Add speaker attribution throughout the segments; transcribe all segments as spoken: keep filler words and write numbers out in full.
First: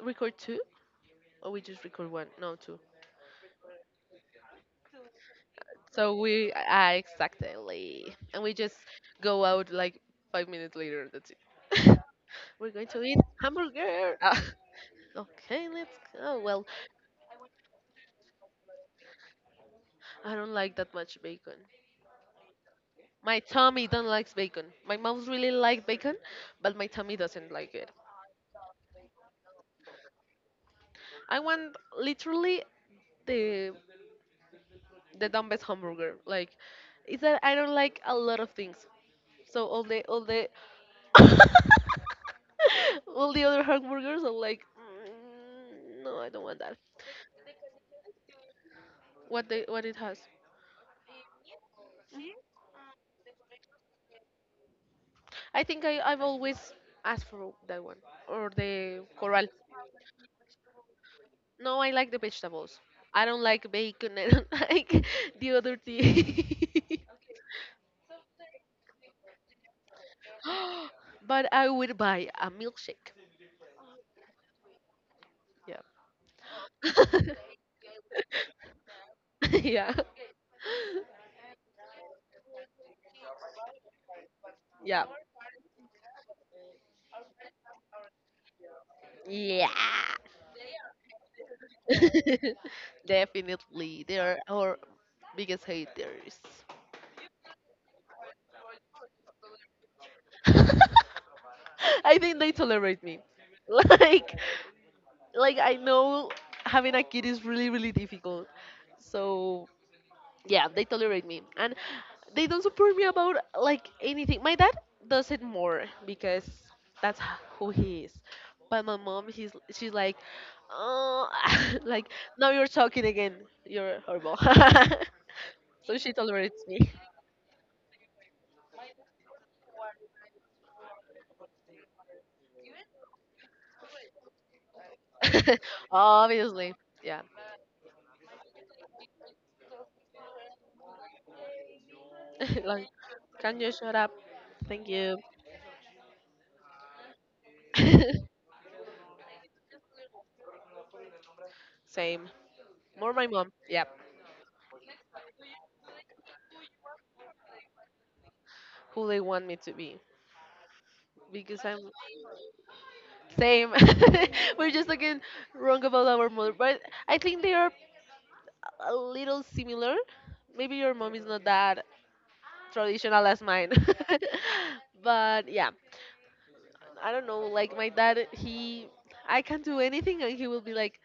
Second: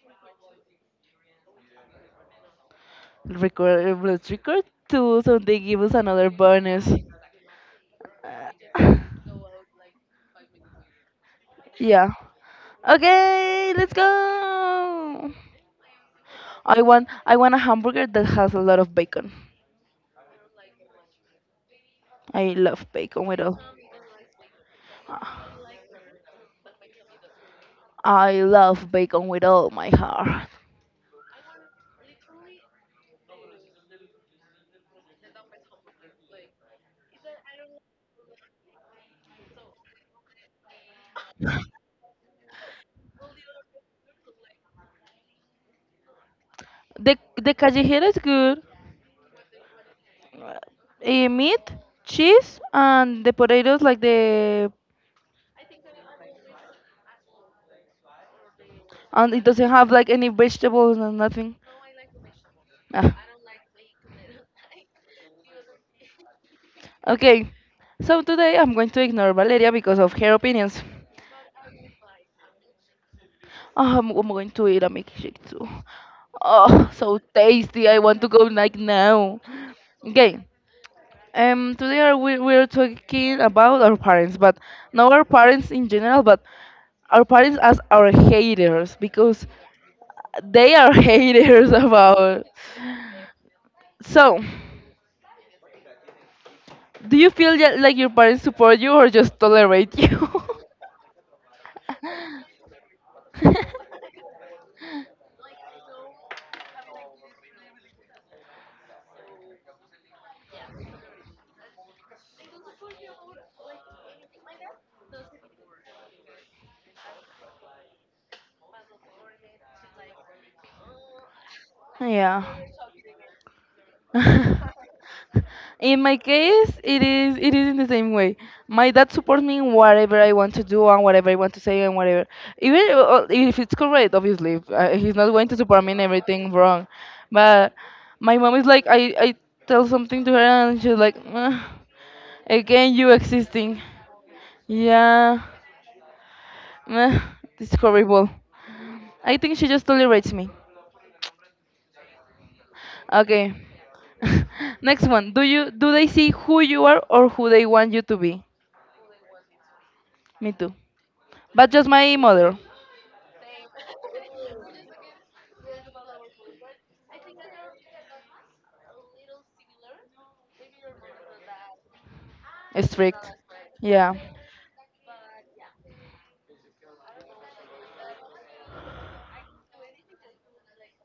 Speaker 1: record two or we just record one. No, two.
Speaker 2: Record, let's record two, so they give us
Speaker 1: So
Speaker 2: another
Speaker 1: we
Speaker 2: bonus.
Speaker 1: ah, exactly. And we just go out like five minutes later. That's it.
Speaker 2: Yeah.
Speaker 1: We're going to eat
Speaker 2: Okay, let's
Speaker 1: hamburger. Ah,
Speaker 2: go.
Speaker 1: okay, let's go. Well,
Speaker 2: I want, I want a hamburger that has a lot of bacon.
Speaker 1: I don't like that much bacon.
Speaker 2: I love bacon
Speaker 1: My
Speaker 2: with all.
Speaker 1: tummy don't likes bacon. My mouth really like bacon, but my tummy doesn't like it.
Speaker 2: I love bacon with all my heart.
Speaker 1: I want literally the the dumbest hamburger. Like, is that I don't like a lot of things. So all the all the all the other hamburgers are like, "Mm, no, I don't want that.
Speaker 2: The the callejera is good.
Speaker 1: What they what it has?
Speaker 2: Eh, meat, cheese, and the potatoes like the,
Speaker 1: I think I I've always asked for that one or the
Speaker 2: and it
Speaker 1: coral.
Speaker 2: doesn't have like any vegetables and nothing.
Speaker 1: No, I like the vegetables.
Speaker 2: Ah.
Speaker 1: I don't like bacon. I don't like the other thing.
Speaker 2: Okay, so today I'm going to ignore Valeria because of her opinions.
Speaker 1: But I would buy a milkshake.
Speaker 2: Ah, I'm, I'm going to eat a milkshake too.
Speaker 1: Yeah.
Speaker 2: Oh, so tasty! I want to go like now.
Speaker 1: Yeah.
Speaker 2: Okay, um, today are we we're talking about our parents, but
Speaker 1: Yeah.
Speaker 2: not our parents in general, but our parents as our haters because
Speaker 1: Yeah.
Speaker 2: they are haters about.
Speaker 1: Definitely. They
Speaker 2: So,
Speaker 1: are our biggest haters.
Speaker 2: do you feel that, like, your parents support you or just tolerate you?
Speaker 1: I think they tolerate me. Like like I know having a kid is really really difficult. So yeah, they tolerate me and they don't support me about like anything. My dad does it more because that's h- who he is. But my mom, he's she's like, oh, like
Speaker 2: Yeah.
Speaker 1: now you're talking again. You're horrible. So
Speaker 2: In
Speaker 1: she
Speaker 2: my
Speaker 1: tolerates
Speaker 2: case,
Speaker 1: me.
Speaker 2: it is it is in the same way. My dad supports me in whatever I want to do and whatever I want to say and whatever. Even i- uh, if it's correct. Obviously, if, uh, he's not going to support me in everything
Speaker 1: Obviously,
Speaker 2: wrong.
Speaker 1: yeah.
Speaker 2: But my mom is like, I I tell something to her and she's like, "Ugh,
Speaker 1: Like,
Speaker 2: again you
Speaker 1: can you
Speaker 2: existing."
Speaker 1: shut up? Thank you.
Speaker 2: Yeah. Ugh, it's horrible. I think she just tolerates me.
Speaker 1: Same. More my mom.
Speaker 2: Okay.
Speaker 1: Yep.
Speaker 2: Next one. Do you do they see who you are or who they want you to be?
Speaker 1: Who they want me to be.
Speaker 2: Me too.
Speaker 1: Because
Speaker 2: But just
Speaker 1: I'm
Speaker 2: my mother.
Speaker 1: same. We're just talking wrong about our mother, but I think they are a little similar. Maybe your mom is not that traditional
Speaker 2: Strict.
Speaker 1: as mine.
Speaker 2: Yeah.
Speaker 1: But yeah, I don't know. Like my dad, he I can do anything, and he will be like,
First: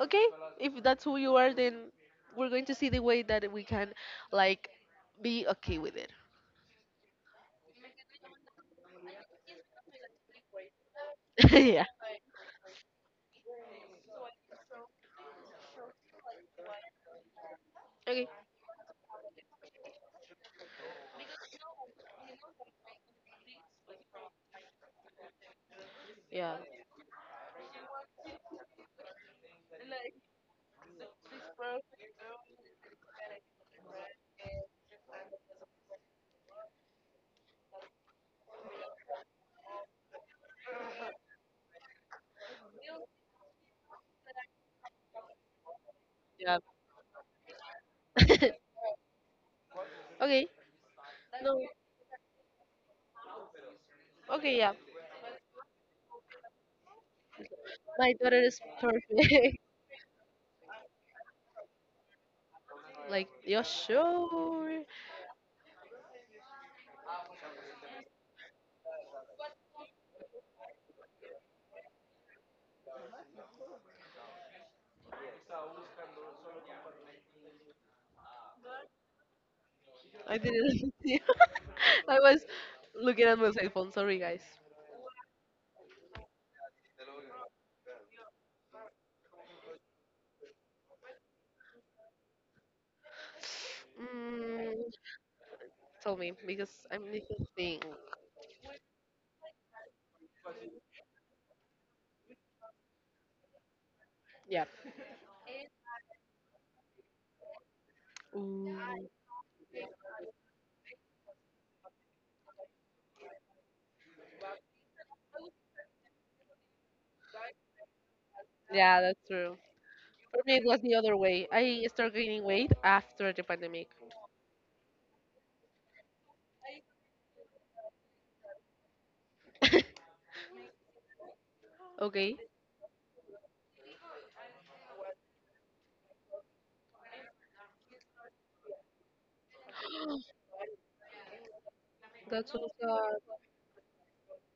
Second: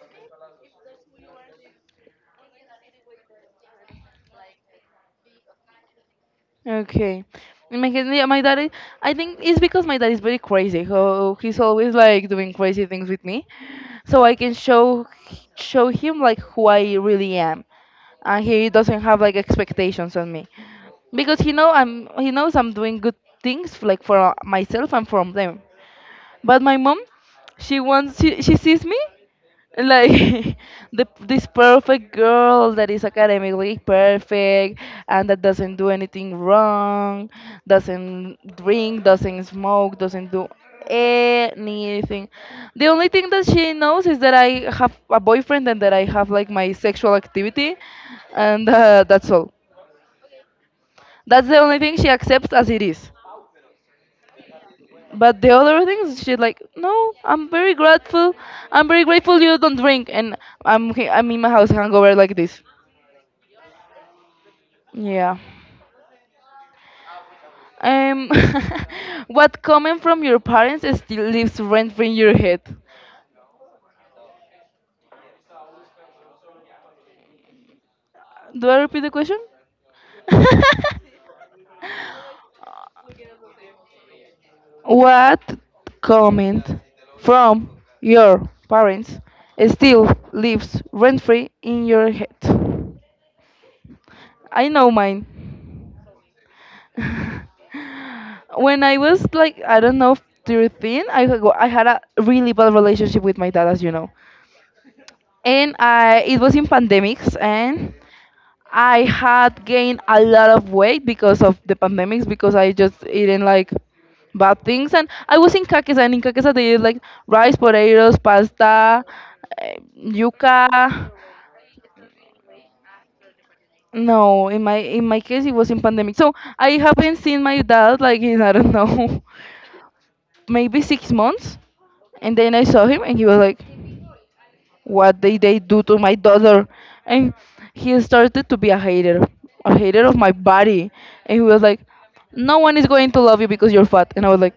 Speaker 1: okay, if that's who you are, then we're going to see the way that we can like be okay with it.
Speaker 2: Okay. In my case, yeah, my dad is, I think it's because my dad is very crazy. So he's
Speaker 1: Yeah.
Speaker 2: always like doing crazy things with me. So I can show show him like who I really am.
Speaker 1: Okay.
Speaker 2: And he doesn't have like expectations on me. Because he know I'm he knows I'm doing good things like for myself and from them.
Speaker 1: Yeah.
Speaker 2: But my mom, she wants she, she sees me like the this perfect girl that is academically perfect and that doesn't do anything wrong, doesn't drink, doesn't smoke, doesn't do anything. The only thing that she knows is that I have a boyfriend and that I have like
Speaker 1: Yeah.
Speaker 2: my sexual activity, and uh, that's all.
Speaker 1: Okay,
Speaker 2: That's the
Speaker 1: no,
Speaker 2: only thing she accepts as it is.
Speaker 1: okay, yeah.
Speaker 2: But the other things, she like, no. I'm very
Speaker 1: My
Speaker 2: grateful.
Speaker 1: daughter is
Speaker 2: I'm very grateful
Speaker 1: perfect.
Speaker 2: you don't drink, and I'm he- I'm in my house hangover like this.
Speaker 1: Like, you're sure?
Speaker 2: Yeah. Um, what comment from your parents still lives rent free in your head? Do I repeat the question?
Speaker 1: I didn't see. I was looking at my cell phone. Sorry, guys.
Speaker 2: What comment from your parents still lives rent free in your head? I know
Speaker 1: Mm,
Speaker 2: mine.
Speaker 1: Tell me because I'm missing thing.
Speaker 2: When I was like, I don't know, thirteen, I had go- I had a really bad relationship with my dad, as you know.
Speaker 1: Yeah.
Speaker 2: And I, it was in pandemics, and
Speaker 1: Ooh.
Speaker 2: I had gained a lot of weight because of the pandemics, because I just eating like bad things. And I was in Kakis, and in Kakis they eat like rice, potatoes,
Speaker 1: Yeah,
Speaker 2: pasta,
Speaker 1: that's true.
Speaker 2: eh,
Speaker 1: For me, it was the
Speaker 2: yuca.
Speaker 1: other way. I started gaining weight after the pandemic.
Speaker 2: No, in my in my case it was in pandemic. So I haven't seen my dad like in I don't know maybe six months, and
Speaker 1: Okay.
Speaker 2: then I saw him, and he was like, "What did they do to my daughter?" And he started to be a hater, a hater of my body, and he was like,
Speaker 1: That's
Speaker 2: "No
Speaker 1: so
Speaker 2: one is going to
Speaker 1: sad.
Speaker 2: love you because you're fat," and I was like.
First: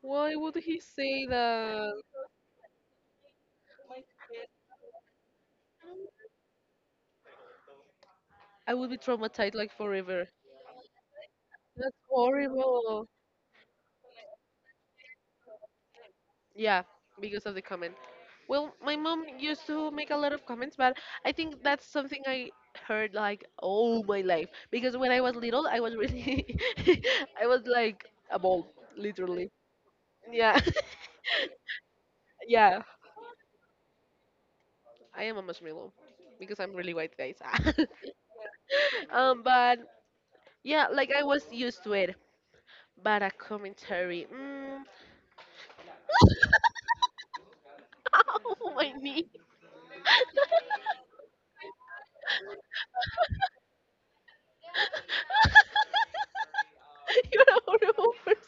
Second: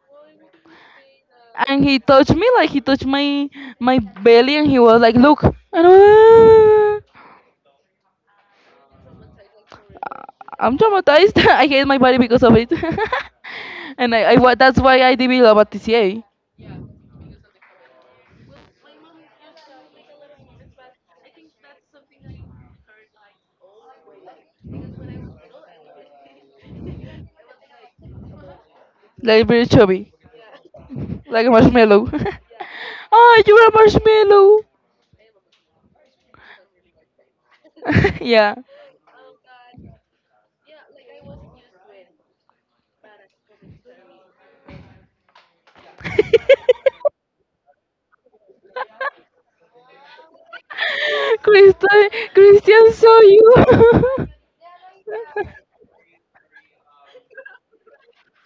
Speaker 1: Why would he say
Speaker 2: And he
Speaker 1: that?
Speaker 2: touched me like he touched my my belly, and he was like, "Look," and I- was,
Speaker 1: I would be traumatized like
Speaker 2: "Ah,
Speaker 1: forever.
Speaker 2: I'm traumatized." I hate
Speaker 1: That's
Speaker 2: my body because of it,
Speaker 1: horrible.
Speaker 2: and I, I wa- that's why I developed a T C A,
Speaker 1: Yeah, because of the comment. Well, my mom used to make a lot of comments, but I think that's something I heard like all my life. Because when I was little, I was really, I was like a ball,
Speaker 2: like
Speaker 1: literally.
Speaker 2: very chubby.
Speaker 1: Yeah,
Speaker 2: Like a marshmallow.
Speaker 1: yeah,
Speaker 2: Oh, you are a marshmallow.
Speaker 1: I am a marshmallow because I'm really white, guys.
Speaker 2: Yeah.
Speaker 1: Um, but yeah, like I was used to it. But a commentary, mm, oh my knee.
Speaker 2: Christian, Christian saw you.
Speaker 1: You're a horrible person.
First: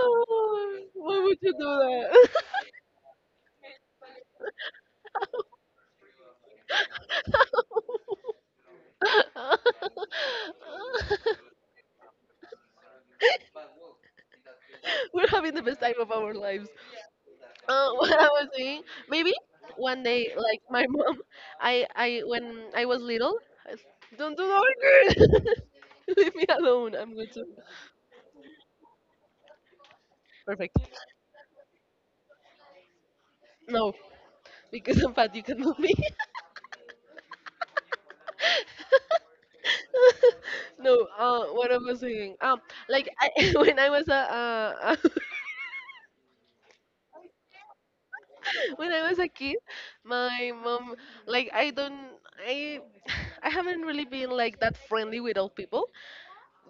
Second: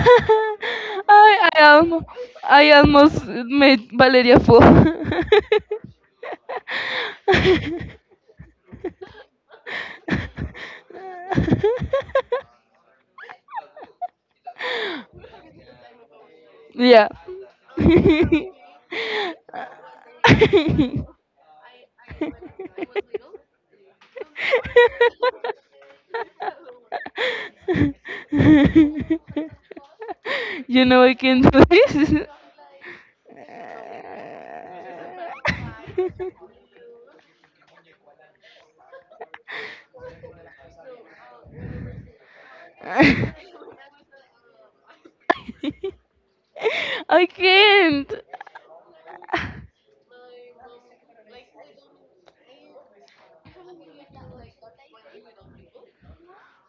Speaker 1: Oh, why would
Speaker 2: I,
Speaker 1: you
Speaker 2: I, almo-
Speaker 1: do
Speaker 2: I almost made Valeria fall.
Speaker 1: that? We're having the best time of our lives.
Speaker 2: Yeah.
Speaker 1: Uh, what I was
Speaker 2: You
Speaker 1: saying, maybe one day, like my mom, I, I when I was little, I s- don't do that Leave me alone. I'm going to. Perfect.
Speaker 2: know I can do this.
Speaker 1: No, because I'm fat, you can move me. No, uh, what I was saying, um, like I, when I was a, uh,
Speaker 2: I can't.
Speaker 1: when I was a kid, my mom, like I don't, I, I haven't really been like that friendly with all people.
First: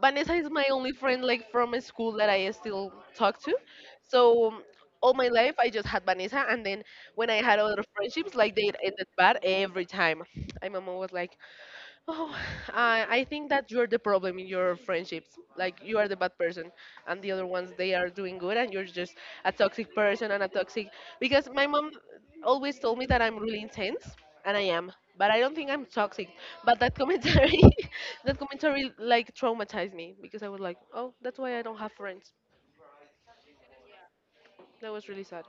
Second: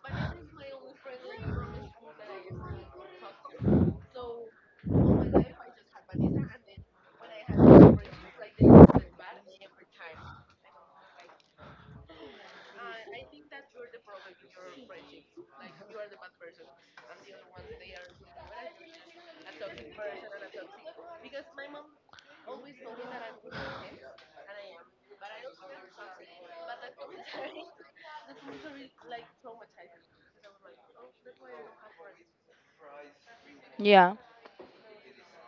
Speaker 1: Vanessa is my only friend like from school that I still talk to. So um, all my life I just had Vanessa, and then when I had other friendships, like they ended bad every time. And my mom was like, "Oh, I I think that you're the problem in your friendships. Like you are the bad person, and the other ones they are doing good, and you're just a toxic person and a toxic. Because my mom always told me that I'm really intense, and I am, but I don't think I'm toxic. But that commentary, that commentary like traumatized me because I was like, oh, that's why I don't have friends.
Speaker 2: Yeah.
Speaker 1: That was really sad.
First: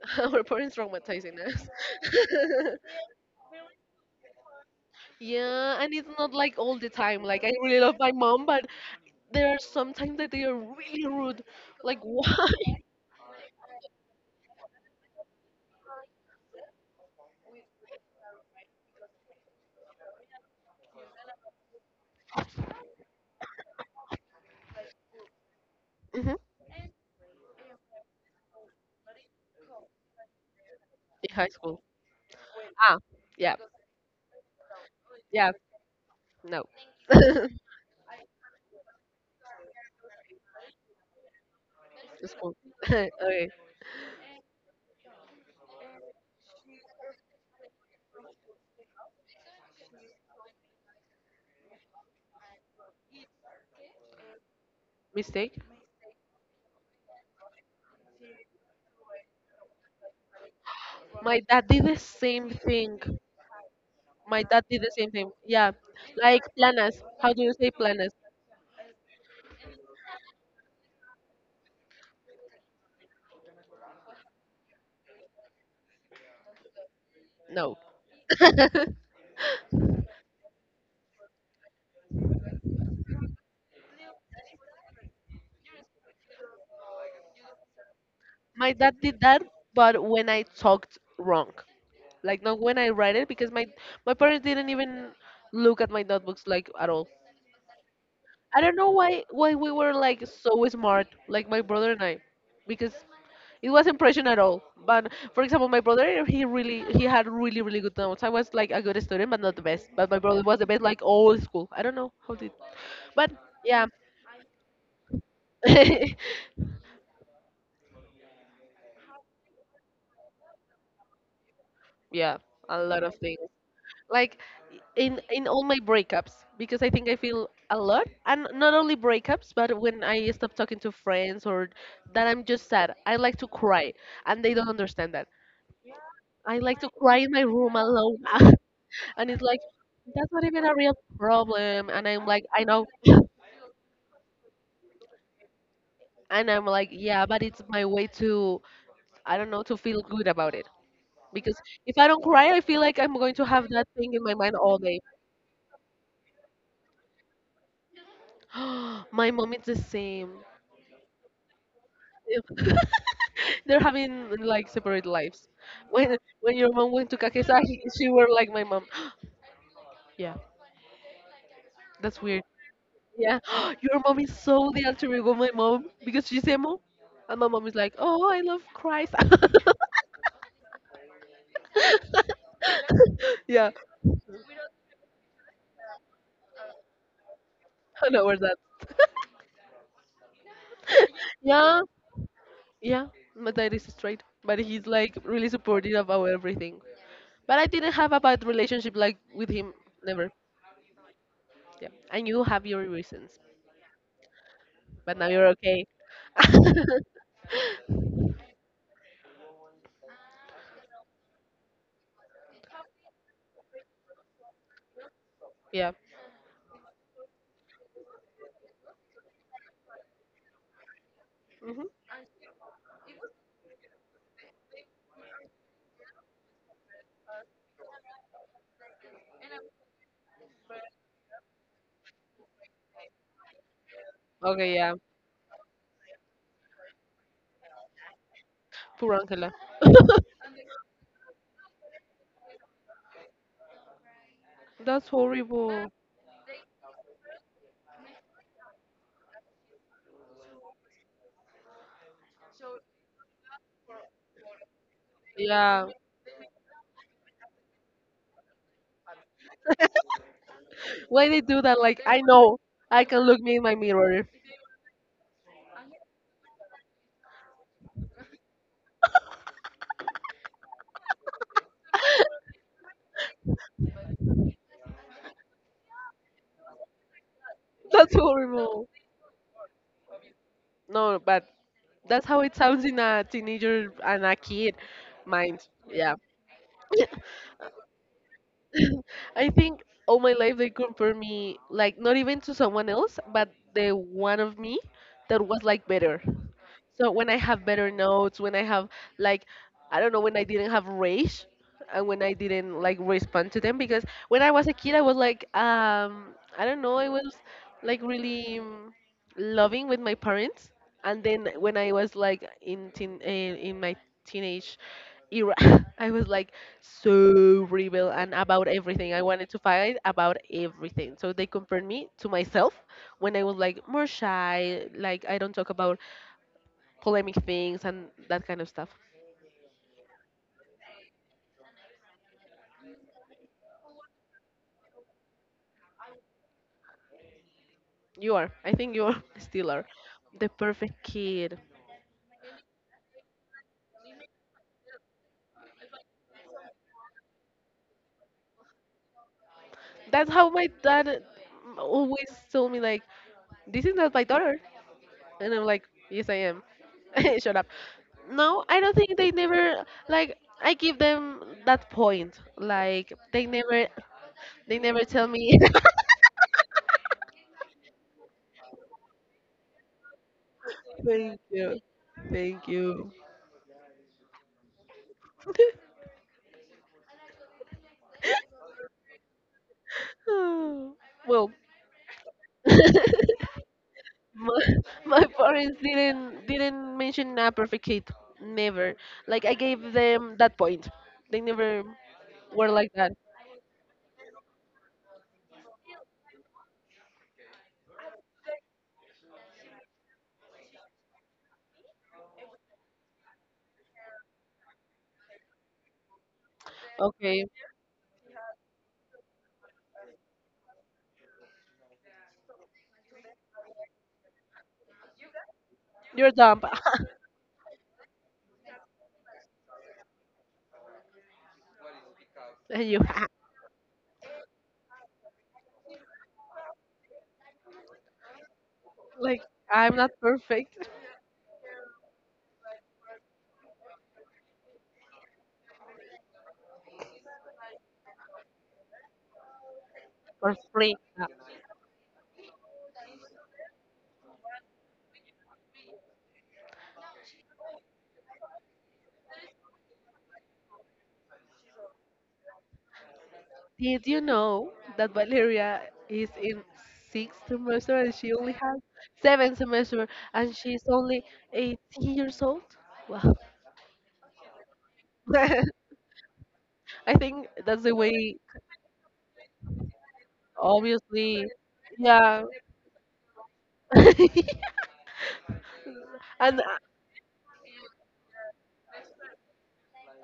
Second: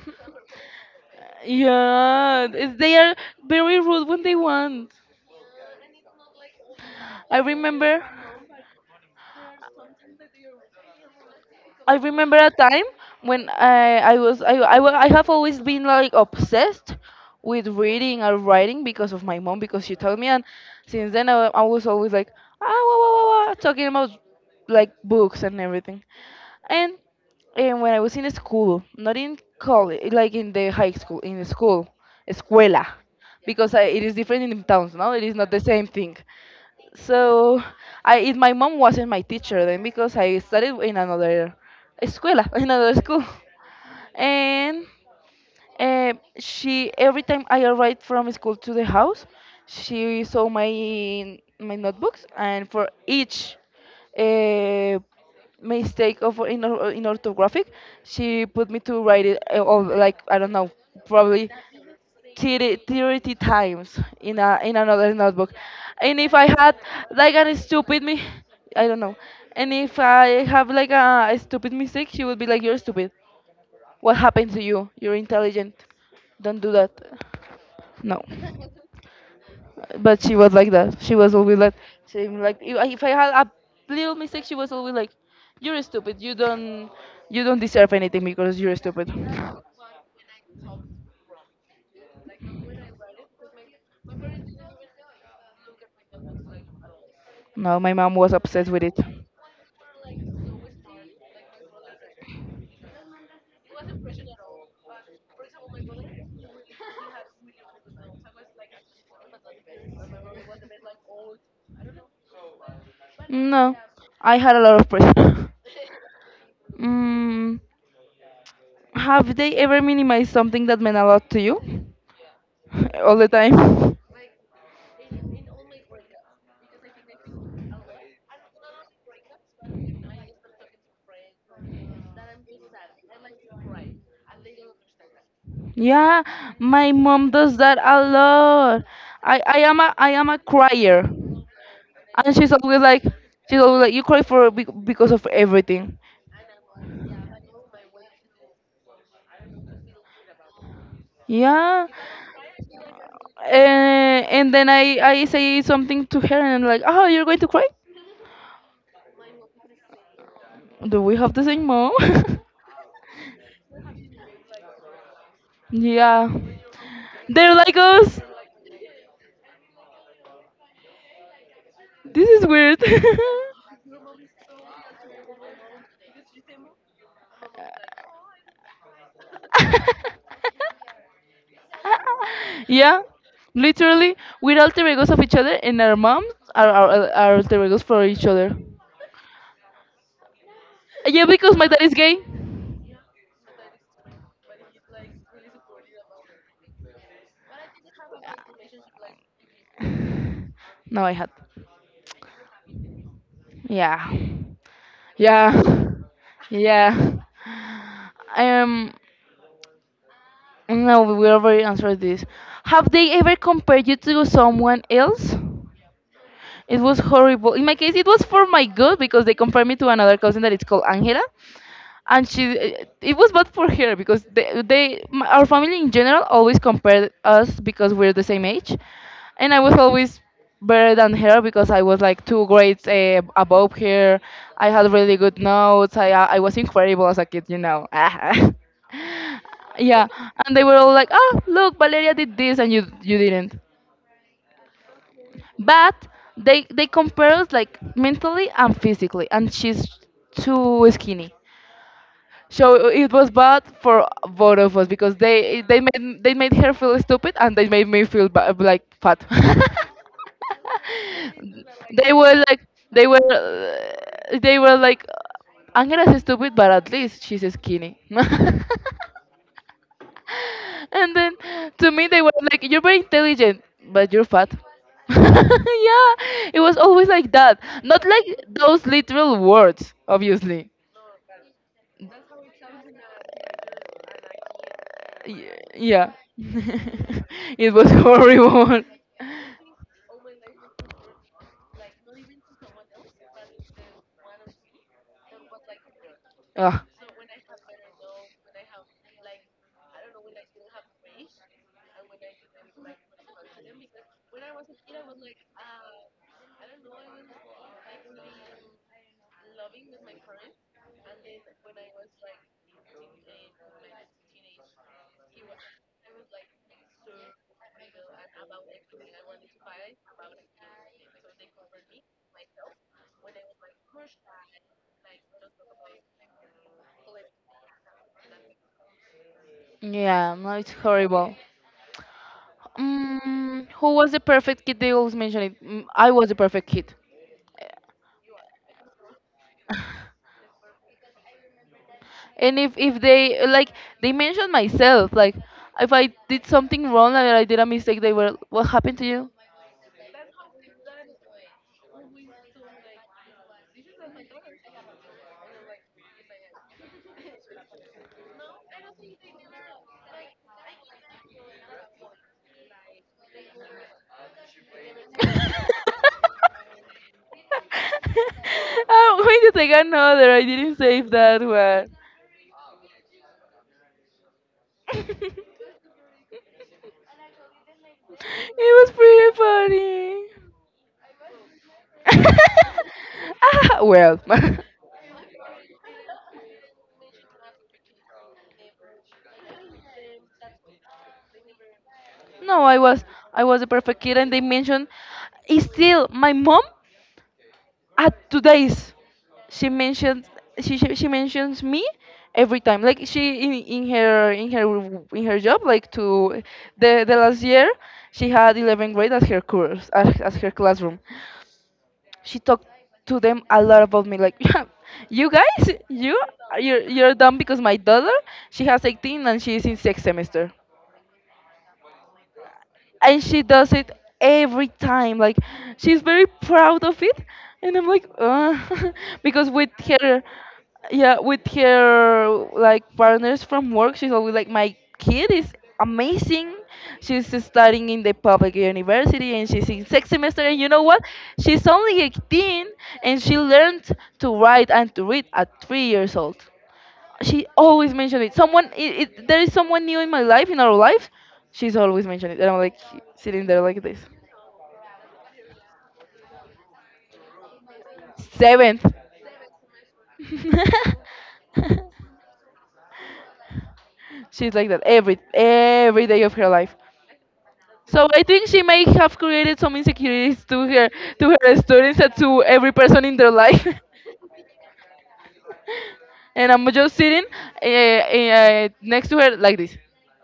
Speaker 1: Our parents traumatizing us.
Speaker 2: Yeah, it's, they are very rude when they want.
Speaker 1: Yeah, and it's not like all the time.
Speaker 2: I
Speaker 1: Like I really love
Speaker 2: remember
Speaker 1: my mom, but there are sometimes that they are really rude.
Speaker 2: I
Speaker 1: Like
Speaker 2: remember a
Speaker 1: why?
Speaker 2: time when I, I was I, I, wa- I have always been like obsessed with reading and writing because of my mom because she told me, and since then I, I was always like "Ah wah, wah, wah, wah," talking about like books and everything.
Speaker 1: Hmm.
Speaker 2: And and when I was in school, not in college, like in the high school,
Speaker 1: In
Speaker 2: in the
Speaker 1: high school.
Speaker 2: school, escuela,
Speaker 1: Ah, yeah,
Speaker 2: because I, it is different in towns. No, it is not
Speaker 1: yeah.
Speaker 2: the same thing.
Speaker 1: No,
Speaker 2: So I, if my mom wasn't my teacher then, because I studied in another
Speaker 1: it's
Speaker 2: escuela,
Speaker 1: cool.
Speaker 2: in another
Speaker 1: Okay,
Speaker 2: school. And uh, she, every time I arrived from school to the house, she saw my my notebooks, and for each uh,
Speaker 1: mistake.
Speaker 2: mistake of in, or- in orthographic, she put me to write it uh, all like, I don't know,
Speaker 1: My
Speaker 2: probably
Speaker 1: dad did the same
Speaker 2: thirty
Speaker 1: thing.
Speaker 2: thirty times in
Speaker 1: My
Speaker 2: a
Speaker 1: dad
Speaker 2: in
Speaker 1: did the same
Speaker 2: another
Speaker 1: thing.
Speaker 2: notebook.
Speaker 1: Yeah,
Speaker 2: And if
Speaker 1: like
Speaker 2: I had
Speaker 1: planas.
Speaker 2: like
Speaker 1: How do you
Speaker 2: a
Speaker 1: say
Speaker 2: stupid
Speaker 1: planas?
Speaker 2: me, I don't know. And if I have like a, a stupid mistake, she would be like, "You're stupid. What happened to you? You're intelligent. Don't do that."
Speaker 1: No.
Speaker 2: No, but she was like that. She was always like, she like if I if I had a little mistake, she was always like, "You're stupid. You don't you don't deserve anything because
Speaker 1: My
Speaker 2: you're
Speaker 1: dad
Speaker 2: stupid."
Speaker 1: did that, but when I talked wrong, like not when I write it, because my my parents didn't even look at my notebooks like at all.
Speaker 2: No, my mom was
Speaker 1: I
Speaker 2: obsessed
Speaker 1: don't
Speaker 2: with
Speaker 1: know
Speaker 2: it.
Speaker 1: why why we were like so smart, like my brother and I, because it wasn't pressure at all. But for example, my brother he really he had really really good notes. I was like a good student, but not the best. But my brother was the best, like all school. I don't know how did, but
Speaker 2: No,
Speaker 1: yeah,
Speaker 2: I had a lot of pressure. Mm, have they ever minimized something that meant a lot to you?
Speaker 1: yeah, a lot of
Speaker 2: All the
Speaker 1: things.
Speaker 2: time.
Speaker 1: Like in in all my breakups, because I think I feel a lot, and not only breakups, but when I stop talking to friends or that I'm just sad, I like to cry, and they don't understand that.
Speaker 2: Yeah,
Speaker 1: I like to
Speaker 2: my
Speaker 1: cry in
Speaker 2: mom
Speaker 1: my
Speaker 2: does
Speaker 1: room
Speaker 2: that a
Speaker 1: alone.
Speaker 2: lot.
Speaker 1: And
Speaker 2: I,
Speaker 1: it's
Speaker 2: I
Speaker 1: like,
Speaker 2: am a I am
Speaker 1: that's
Speaker 2: a
Speaker 1: not even a real
Speaker 2: crier,
Speaker 1: problem. And I'm
Speaker 2: and
Speaker 1: like,
Speaker 2: she's
Speaker 1: I
Speaker 2: always
Speaker 1: know.
Speaker 2: like she's always like, you cry for bec- because of everything.
Speaker 1: And I'm like, yeah, but it's my way to, I don't know, to feel good about it. Because
Speaker 2: Yeah,
Speaker 1: if I don't cry, I feel like I'm going to have that thing in
Speaker 2: and,
Speaker 1: my
Speaker 2: and
Speaker 1: mind
Speaker 2: then
Speaker 1: all
Speaker 2: I,
Speaker 1: day.
Speaker 2: I say something to her and I'm like, oh, you're going to cry?
Speaker 1: My mom is the same.
Speaker 2: Do we have the same mom?
Speaker 1: If- They're having like separate lives. When
Speaker 2: Yeah.
Speaker 1: when your mom went to
Speaker 2: They're like
Speaker 1: Kakesaki, she
Speaker 2: us.
Speaker 1: were like my mom. Yeah, that's
Speaker 2: This
Speaker 1: weird.
Speaker 2: is weird.
Speaker 1: Yeah, your mom is so the alter ego of my mom because she's emo, and my mom is like, "Oh, I love Christ."
Speaker 2: Yeah.
Speaker 1: Yeah,
Speaker 2: Literally, we're alter egos of each other and our moms are, are, are alter egos for
Speaker 1: I know
Speaker 2: each
Speaker 1: where
Speaker 2: other.
Speaker 1: that.
Speaker 2: Yeah, because my dad
Speaker 1: Yeah,
Speaker 2: is gay.
Speaker 1: yeah, my dad is straight, but he's like really supportive about everything. But I didn't have a bad relationship like with him, never.
Speaker 2: No, I had.
Speaker 1: Yeah, and you have your reasons,
Speaker 2: Yeah.
Speaker 1: but now you're
Speaker 2: Yeah.
Speaker 1: okay.
Speaker 2: Yeah. Um, no, we already answered this. Have they ever compared you to someone else?
Speaker 1: Yeah.
Speaker 2: It was horrible. In my case, it was for my good because they compared me to another cousin that is called Angela,
Speaker 1: Hmm.
Speaker 2: and she, uh, it was bad for her because they, they my- our family in general always compared us because we're the same age, and I was always better than her because I was like two grades uh, above her. I
Speaker 1: Okay.
Speaker 2: had
Speaker 1: Yeah.
Speaker 2: really good notes. i uh, I was incredible as a kid, you know.
Speaker 1: Poor Angela.
Speaker 2: Yeah. And they were all like, oh, look, Valeria did this and you you didn't.
Speaker 1: That's horrible.
Speaker 2: But they they compare us like mentally and physically, and she's too skinny, so it was bad for both of us because they they
Speaker 1: Yeah.
Speaker 2: made they made her feel stupid and they made me feel ba- like fat.
Speaker 1: Why they do that? Like
Speaker 2: They
Speaker 1: I
Speaker 2: were
Speaker 1: know
Speaker 2: like,
Speaker 1: I
Speaker 2: they
Speaker 1: can
Speaker 2: were
Speaker 1: look me in my mirror.
Speaker 2: uh, they were like, "Angela's is stupid, but at least she's skinny." And then to me they were like, "You're very intelligent, but you're fat." Yeah, it was always like that. Not
Speaker 1: That's
Speaker 2: like those
Speaker 1: horrible.
Speaker 2: literal words, obviously.
Speaker 1: No, but that's how it sounds in a teenager and a kid
Speaker 2: Y-
Speaker 1: mind.
Speaker 2: yeah.
Speaker 1: Yeah.
Speaker 2: It was horrible.
Speaker 1: I think all my life they compare me like not even to someone else, but the one of me that was like better.
Speaker 2: Ah.
Speaker 1: So when I have better notes, when I have like I don't know when I didn't have rage and when I didn't like respond to them because when I was a kid I was like um I don't know I was like really um, loving with my parents and then when I was like in teen, eh, in my teenage era I was like so rebel and about everything. I wanted to fight about everything. So they compared me to myself when I was like more shy, like I don't talk about polemic things and that kind of stuff.
Speaker 2: Yeah, no, it's horrible. Mm, who was the perfect kid? They always mention it. Mm, I was the perfect kid.
Speaker 1: You are. I think you are still are the perfect kid.
Speaker 2: And if if they like they mentioned myself, like if I did something wrong and I did a mistake, they were, what happened to you?
Speaker 1: That's how my dad always told me like this is not my daughter and I'm like, Yes I am. Shut up.
Speaker 2: I'm
Speaker 1: No, I don't think they never like I give them that point. Like they never they never tell me
Speaker 2: going to take another. I didn't save
Speaker 1: Thank
Speaker 2: that
Speaker 1: you.
Speaker 2: one.
Speaker 1: Thank you.
Speaker 2: It was pretty
Speaker 1: Oh, well,
Speaker 2: funny. Ah, well,
Speaker 1: my, my parents didn't didn't mention a perfect kid. Never. Like I gave them that point. They never
Speaker 2: no,
Speaker 1: were
Speaker 2: I
Speaker 1: like
Speaker 2: was
Speaker 1: that.
Speaker 2: I was a perfect kid, and they mentioned. Still, my mom at two days she mentions she, she she mentions me every time, like she in, in her in her w- in her job, like to the the last
Speaker 1: Okay,
Speaker 2: year she had eleventh grade as her course as, as her classroom. She talked to them a lot about me like, you guys, you
Speaker 1: you're dumb.
Speaker 2: you're, you're dumb, because my daughter, she has eighteen and she is in sixth semester.
Speaker 1: And you
Speaker 2: And she does it every time, like she's very proud of it, and I'm like uh,
Speaker 1: like
Speaker 2: because with
Speaker 1: I'm not
Speaker 2: her,
Speaker 1: perfect.
Speaker 2: yeah, with her like partners from work, she's always like, my kid is amazing, she's studying in the public university and she's in sixth semester, and you know
Speaker 1: Perfect.
Speaker 2: what, she's only eighteen, and she learned to write and to read at three years old. She always mentioned it. Someone, it, it, there is someone new in my life, in our life. She's always mentioned it, and I'm like sitting there like this.
Speaker 1: Did you know that Valeria is in sixth semester and she only has
Speaker 2: Seventh.
Speaker 1: seventh semester and she's only eighteen years old? Wow.
Speaker 2: She's like that every every day of her life.
Speaker 1: I think that's the
Speaker 2: So I
Speaker 1: way,
Speaker 2: think she may have created some insecurities to her, to
Speaker 1: obviously,
Speaker 2: her students and to
Speaker 1: yeah.
Speaker 2: every person in their life.
Speaker 1: And uh,
Speaker 2: And I'm just sitting uh, uh, next to her like this.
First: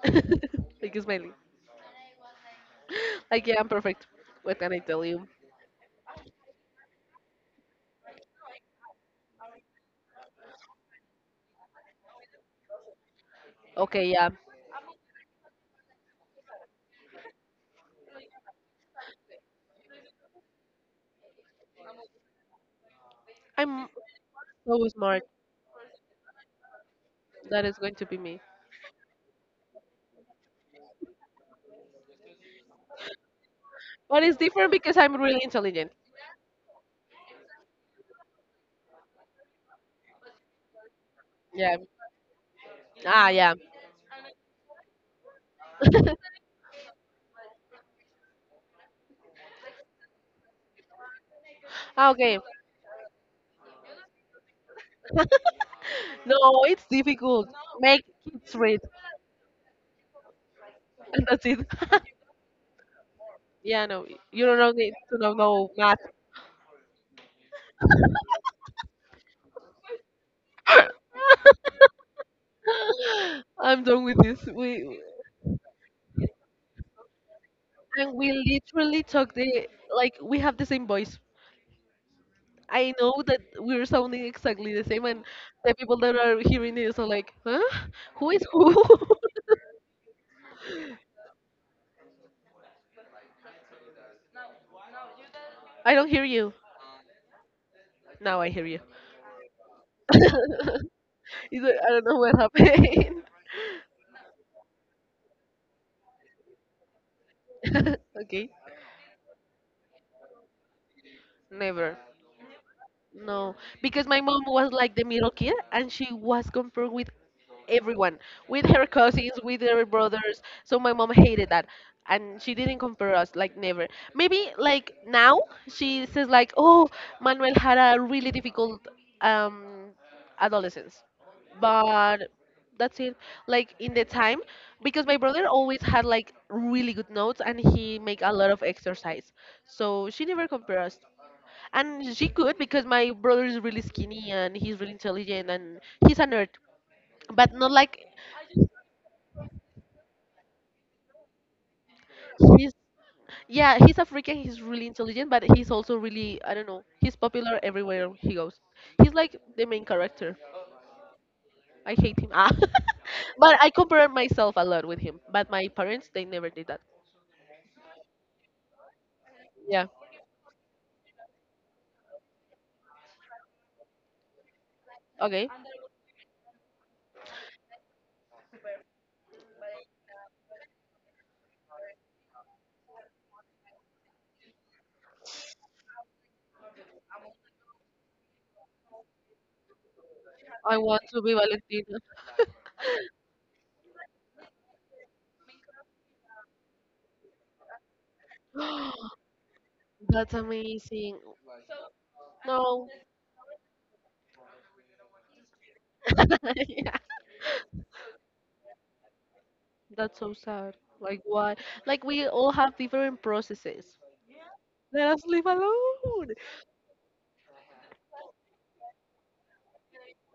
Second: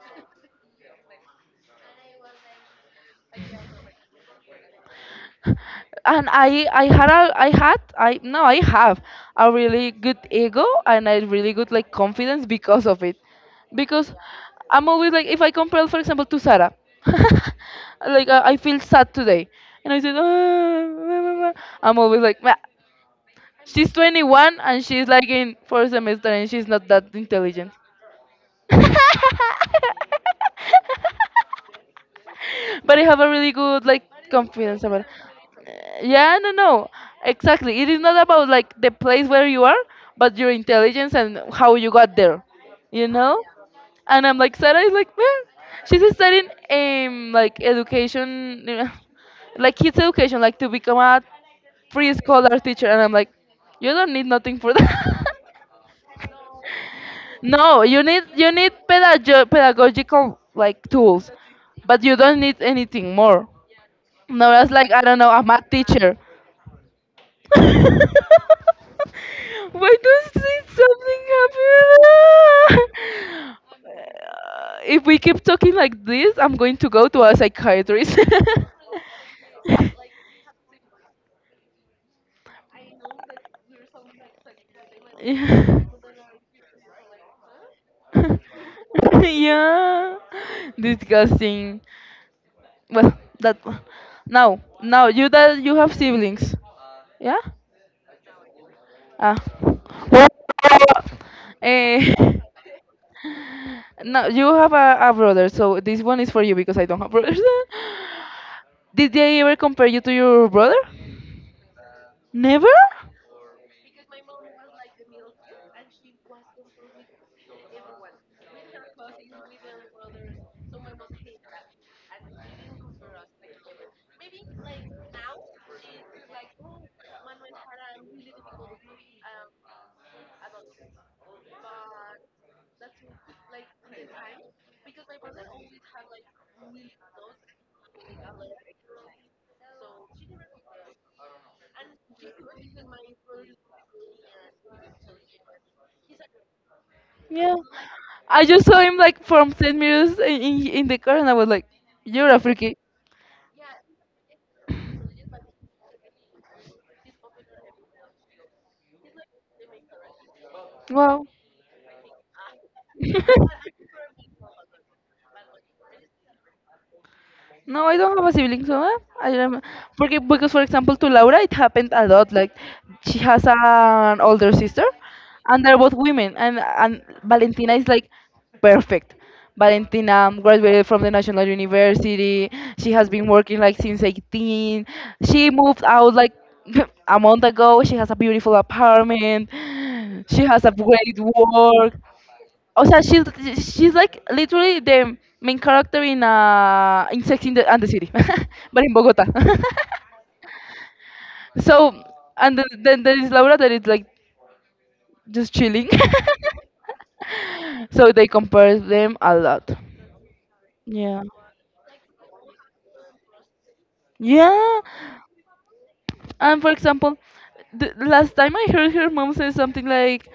Speaker 1: like smiling, like yeah, I'm perfect. What can I tell you?
Speaker 2: And I I had a I had I no I have a really good ego and a really good like confidence because of it,
Speaker 1: Okay,
Speaker 2: because
Speaker 1: yeah,
Speaker 2: I'm always like if I compare for example to Sarah, like I I feel sad today, and I said "Ah," I'm always like "Meh."
Speaker 1: I'm
Speaker 2: She's twenty-one and
Speaker 1: so
Speaker 2: she's
Speaker 1: smart.
Speaker 2: like in fourth semester and she's not that
Speaker 1: That
Speaker 2: intelligent.
Speaker 1: is going to be me.
Speaker 2: But I have a really good like
Speaker 1: But it's different
Speaker 2: confidence
Speaker 1: because
Speaker 2: about. Uh,
Speaker 1: I'm really intelligent.
Speaker 2: yeah, no, no, exactly. It is not about like the place where you are, but your intelligence and how
Speaker 1: Yeah.
Speaker 2: you got there. You
Speaker 1: Ah,
Speaker 2: know.
Speaker 1: yeah.
Speaker 2: And I'm like, Sarah is like, well, she's studying um like education, you know, like kids education, like to become a
Speaker 1: Okay.
Speaker 2: pre-scholar teacher. And I'm like, you don't need nothing for that.
Speaker 1: No, it's difficult.
Speaker 2: No, you
Speaker 1: Make
Speaker 2: need you
Speaker 1: kids
Speaker 2: need
Speaker 1: read,
Speaker 2: pedago- pedagogical like
Speaker 1: and
Speaker 2: tools,
Speaker 1: that's it.
Speaker 2: but you don't need anything more.
Speaker 1: Yeah, no, you
Speaker 2: No,
Speaker 1: don't
Speaker 2: that's
Speaker 1: know
Speaker 2: like
Speaker 1: need
Speaker 2: I don't
Speaker 1: to
Speaker 2: know,
Speaker 1: know
Speaker 2: a math
Speaker 1: no math.
Speaker 2: teacher. Why does it something happen?
Speaker 1: I'm done with this.
Speaker 2: Uh,
Speaker 1: We
Speaker 2: if we keep talking like this, I'm going to go to a
Speaker 1: and
Speaker 2: psychiatrist.
Speaker 1: we literally talk the like we have the same voice. I know that we're sounding exactly the same, and the
Speaker 2: Yeah.
Speaker 1: people that are hearing this are like, "Huh? Who is who?"
Speaker 2: Yeah. Disgusting. Well, that now, now you that you have
Speaker 1: I don't hear you.
Speaker 2: siblings. Yeah?
Speaker 1: Now I hear you.
Speaker 2: Ah, well,
Speaker 1: It's like, I don't
Speaker 2: eh,
Speaker 1: know what happened.
Speaker 2: no, you have a, a brother, so this one is for you because I don't have brothers.
Speaker 1: Okay,
Speaker 2: Did they ever compare you to your brother?
Speaker 1: never.
Speaker 2: Never?
Speaker 1: No, because my mom was like the middle kid and she was confirmed with everyone, with her cousins, with her brothers. So my mom hated that. And she didn't compare us, like never. Maybe like now she says like, oh, Manuel had a really difficult um, adolescence. But that's it. Like in the time, because my brother always had like really good notes and he make a lot of exercise. So she never compared us and she could because my brother is really skinny and he's really intelligent and he's a nerd but
Speaker 2: Yeah.
Speaker 1: not like
Speaker 2: I just saw him like from ten meters in, in in the car and I was like, you're a
Speaker 1: he's
Speaker 2: freaky.
Speaker 1: yeah he's a freak and he's really intelligent but he's also really I don't know he's popular everywhere he goes. He's like the main character.
Speaker 2: Wow.
Speaker 1: I hate him, ah. But I compare myself a lot with him, but my parents they never did that.
Speaker 2: No, I don't have a sibling, so eh, I don't.
Speaker 1: Yeah,
Speaker 2: Because, because for example, to Laura, it happened a lot. Like she has an older sister,
Speaker 1: okay,
Speaker 2: and they're both women, and and Valentina is like perfect. Valentina um, graduated from the National University. She has been working like since eighteen. She moved out like a month ago. She has a beautiful apartment. She has a
Speaker 1: I want
Speaker 2: great
Speaker 1: to be
Speaker 2: work.
Speaker 1: Valentina.
Speaker 2: Oh, so she's she's like literally the main character in uh in Sex in the, and the City, but in Bogota.
Speaker 1: That's amazing.
Speaker 2: So and then,
Speaker 1: No.
Speaker 2: then there is Laura that is like just chilling.
Speaker 1: Yeah.
Speaker 2: So they compare them a lot.
Speaker 1: That's so sad.
Speaker 2: Yeah.
Speaker 1: Like why? Like we all have different processes.
Speaker 2: Yeah.
Speaker 1: Let us live alone.
Speaker 2: And for example, the last time I heard her mom say something like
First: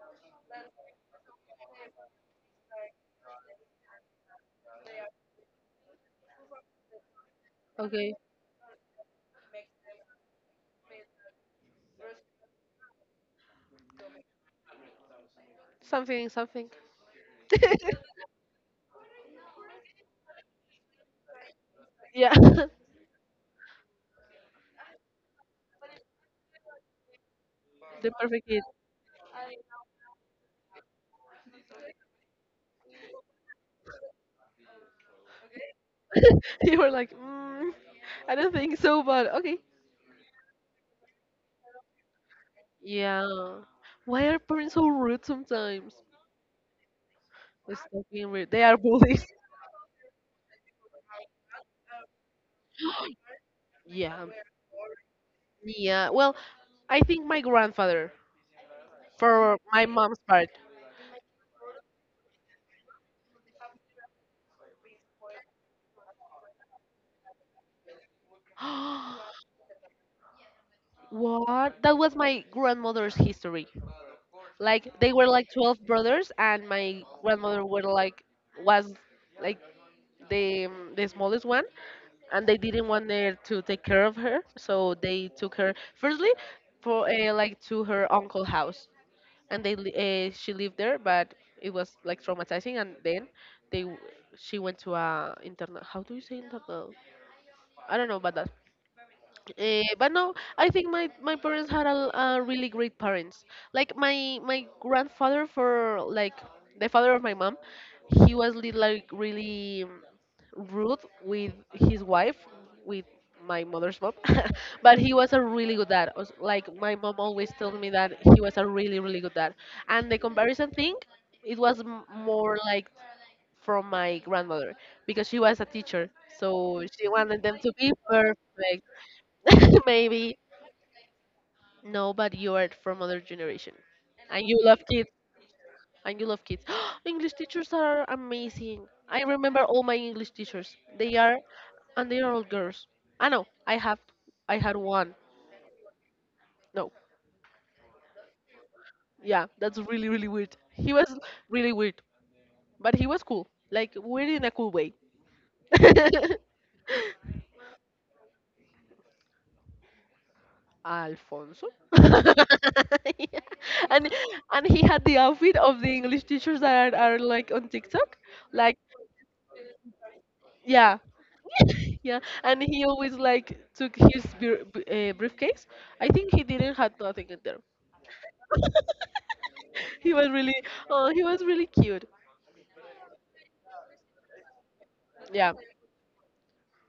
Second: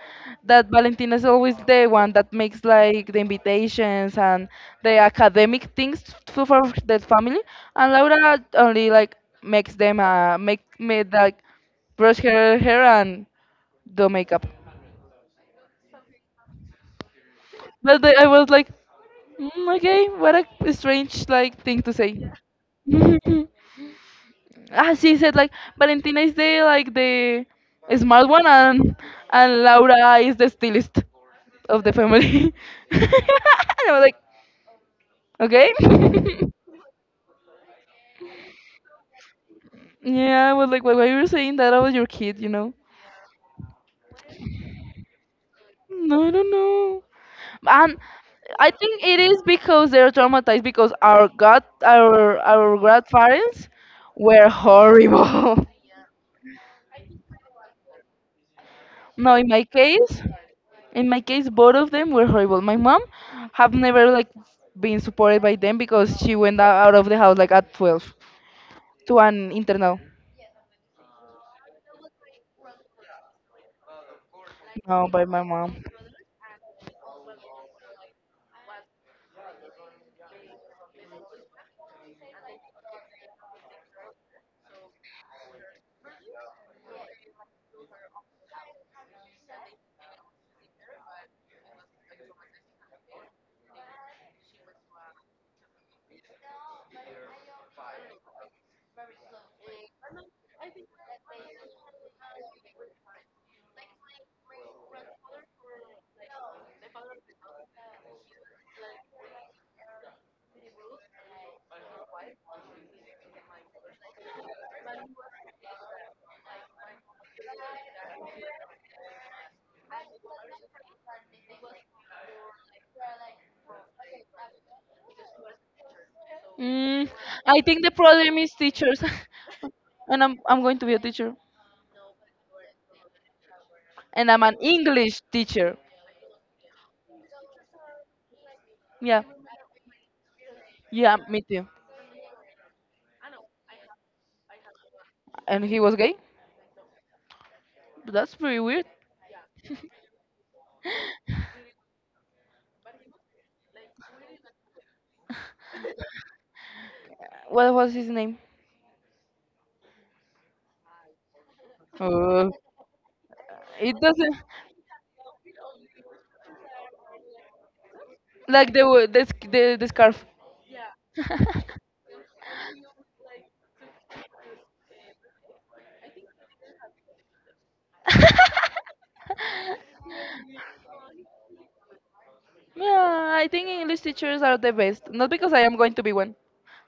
Speaker 2: that Valentina is always the one that makes like the invitations and the academic things to, for the family, and
Speaker 1: Okay.
Speaker 2: Laura only like makes them uh, make made like brush her hair and do makeup.
Speaker 1: Something, something.
Speaker 2: But the, I was like, mm, okay, what a strange like thing to say.
Speaker 1: Yeah.
Speaker 2: Ah, she said like Valentina is the like the
Speaker 1: The
Speaker 2: smart
Speaker 1: perfect
Speaker 2: one
Speaker 1: kid.
Speaker 2: and and Laura is the stylist of the family. And I was like, okay.
Speaker 1: You were like, mm, I don't think so, but okay.
Speaker 2: Yeah, I was like, why why you were saying that about your kid, you know?
Speaker 1: Yeah. Why are parents so rude sometimes?
Speaker 2: No, I don't know.
Speaker 1: It's
Speaker 2: And
Speaker 1: not being rude. They
Speaker 2: I
Speaker 1: are
Speaker 2: think it
Speaker 1: bullies.
Speaker 2: is because they're traumatized because our god our our grandparents
Speaker 1: Yeah.
Speaker 2: were horrible.
Speaker 1: Yeah. Well, I think my grandfather
Speaker 2: No, in
Speaker 1: for
Speaker 2: my
Speaker 1: my mom's
Speaker 2: case,
Speaker 1: part.
Speaker 2: in my case, both of them were horrible. My mom have never like been supported by them because she went o- out of the house like at twelve to an internal.
Speaker 1: What? That was my grandmother's history. Like
Speaker 2: No,
Speaker 1: they
Speaker 2: by
Speaker 1: were
Speaker 2: my
Speaker 1: like
Speaker 2: mom.
Speaker 1: twelve brothers and my grandmother were like was like the um, the smallest one, and they didn't want her to take care of her, so they took her firstly for uh, like to her uncle house, and they li- uh, she lived there, but it was like traumatizing. And then they w- she went to a internal. How do you say internal? I don't know about that. Uh, but no, I think my, my parents had a, uh really great parents. Like my my grandfather for like the father of my mom, he was li- like really um, rude with his wife, with my mother's mom. But he was a really good dad. Os- Like my mom always told me that he was a really really good dad. And the comparison thing, it was m- more like from my grandmother because she was a teacher, so she
Speaker 2: Mm,
Speaker 1: wanted them
Speaker 2: I
Speaker 1: to
Speaker 2: think the
Speaker 1: be
Speaker 2: problem is
Speaker 1: perfect.
Speaker 2: teachers, and
Speaker 1: Maybe.
Speaker 2: I'm I'm going to be a teacher,
Speaker 1: No, but you are from other generation.
Speaker 2: and I'm
Speaker 1: And
Speaker 2: an
Speaker 1: you love kids.
Speaker 2: English teacher.
Speaker 1: And you love kids. English teachers are amazing.
Speaker 2: Yeah,
Speaker 1: I remember all my English teachers. They
Speaker 2: yeah,
Speaker 1: are
Speaker 2: me too.
Speaker 1: and they are all girls. I know. I have I had one.
Speaker 2: And he was gay.
Speaker 1: No.
Speaker 2: That's pretty weird.
Speaker 1: Yeah, that's really really weird. He was really weird, but he was cool. Like weird in a cool way.
Speaker 2: What was his name?
Speaker 1: Alfonso.
Speaker 2: Uh,
Speaker 1: Yeah.
Speaker 2: it
Speaker 1: And
Speaker 2: doesn't
Speaker 1: and he had the outfit of the English teachers that are, are like on TikTok.
Speaker 2: like
Speaker 1: Like
Speaker 2: the wo- the sc- the, the scarf.
Speaker 1: yeah, yeah. And he always like took his bir- b- uh, briefcase. I think he didn't had nothing in there. He was really, oh, he was really cute.
Speaker 2: Yeah, I think English teachers are the best. Not because
Speaker 1: Yeah.
Speaker 2: I am going to be one,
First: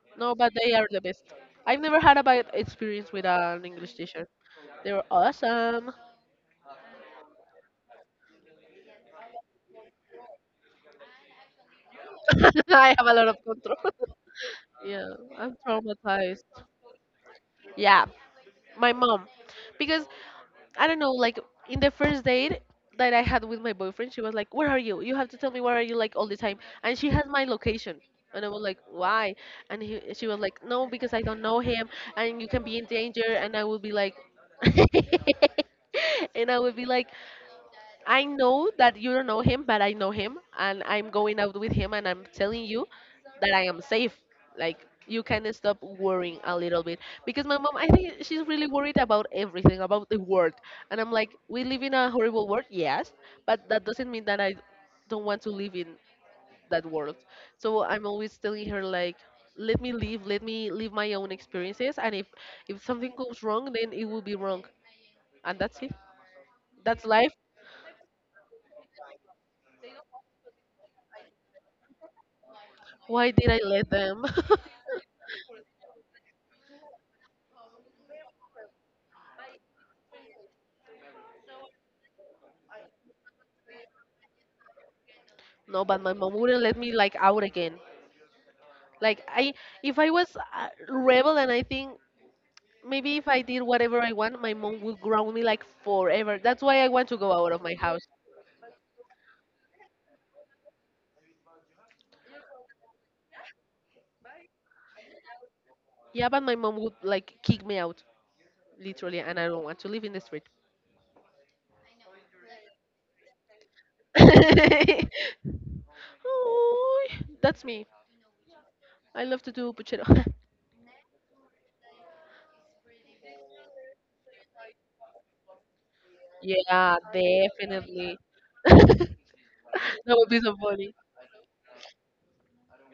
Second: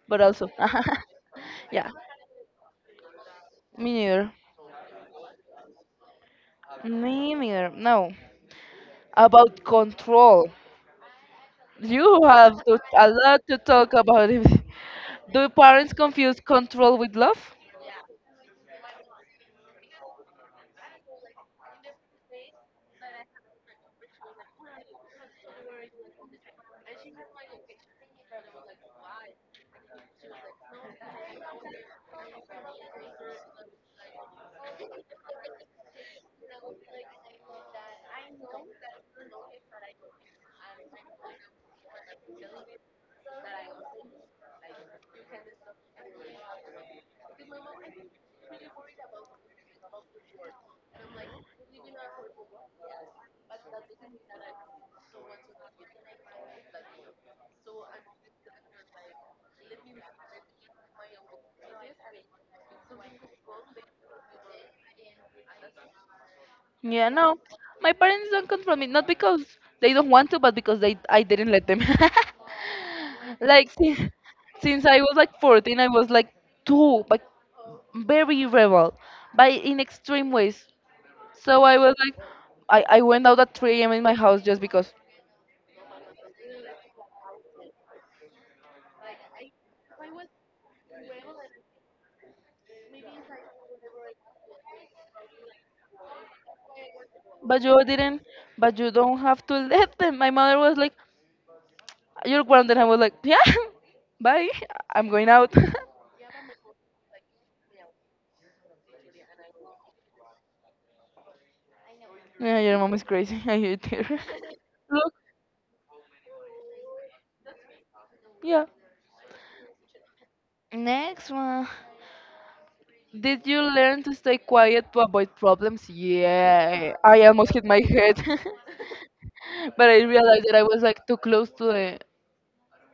Speaker 2: but
Speaker 1: No,
Speaker 2: also.
Speaker 1: but they are the best. I've
Speaker 2: Yeah,
Speaker 1: never had a bad experience with an
Speaker 2: me
Speaker 1: English teacher.
Speaker 2: neither.
Speaker 1: They were awesome.
Speaker 2: Me neither. No. About control. You have to,
Speaker 1: I have
Speaker 2: a
Speaker 1: a lot of
Speaker 2: lot to
Speaker 1: control.
Speaker 2: talk about it.
Speaker 1: Yeah,
Speaker 2: Do
Speaker 1: I'm
Speaker 2: parents confuse
Speaker 1: traumatized.
Speaker 2: control with love?
Speaker 1: Yeah, my mom. Because I don't know, like in the first date that I had with my boyfriend, she was like, "Where are you? You have to tell me where are you like all the time." And she has my location. And I was like, "Why?" And he, she was like, "No, because I don't know him and you can be in danger." And I would be like and I would be like, I know that you don't know him, but I know him, and I'm going out with him, and I'm telling you that I am safe. Like you can stop worrying a little bit because my mom, I think she's really worried about everything, about the world, and I'm like, we live in a horrible world, yes, but that doesn't mean that I don't want to live in that world. So I'm always telling her like, let me live, let me live my own experiences, and if if something goes wrong, then it will be wrong, and that's it. That's
Speaker 2: Yeah,
Speaker 1: life.
Speaker 2: no. My parents don't control me, not because they don't want to, but because they I didn't let them.
Speaker 1: Why did I
Speaker 2: Like
Speaker 1: let
Speaker 2: since,
Speaker 1: them?
Speaker 2: since I was like fourteen, I was like too but very rebel, but in extreme ways. So I was like, I, I went out at three a m in my house just because.
Speaker 1: No, but my mom wouldn't let me like out again. Like I, if I was a rebel, and I think maybe if I did whatever I want, my mom would ground me like forever. That's why I want to go out
Speaker 2: But
Speaker 1: of my
Speaker 2: you
Speaker 1: house.
Speaker 2: didn't, but you don't have to let them. My mother was like, you're grounded. I was like, yeah, bye. I'm going out.
Speaker 1: Yeah, but my mom would like kick me out, literally, and I don't want to live in the street.
Speaker 2: Yeah, your mom is crazy. I hate her. Look,
Speaker 1: Ooh, that's me.
Speaker 2: yeah.
Speaker 1: I love to do puchero.
Speaker 2: Next one. Did you learn to stay quiet to avoid problems? Yeah,
Speaker 1: Yeah,
Speaker 2: I almost hit my
Speaker 1: definitely.
Speaker 2: head.
Speaker 1: That
Speaker 2: But I
Speaker 1: would be
Speaker 2: realized that
Speaker 1: so
Speaker 2: I was
Speaker 1: funny.
Speaker 2: like too close to the.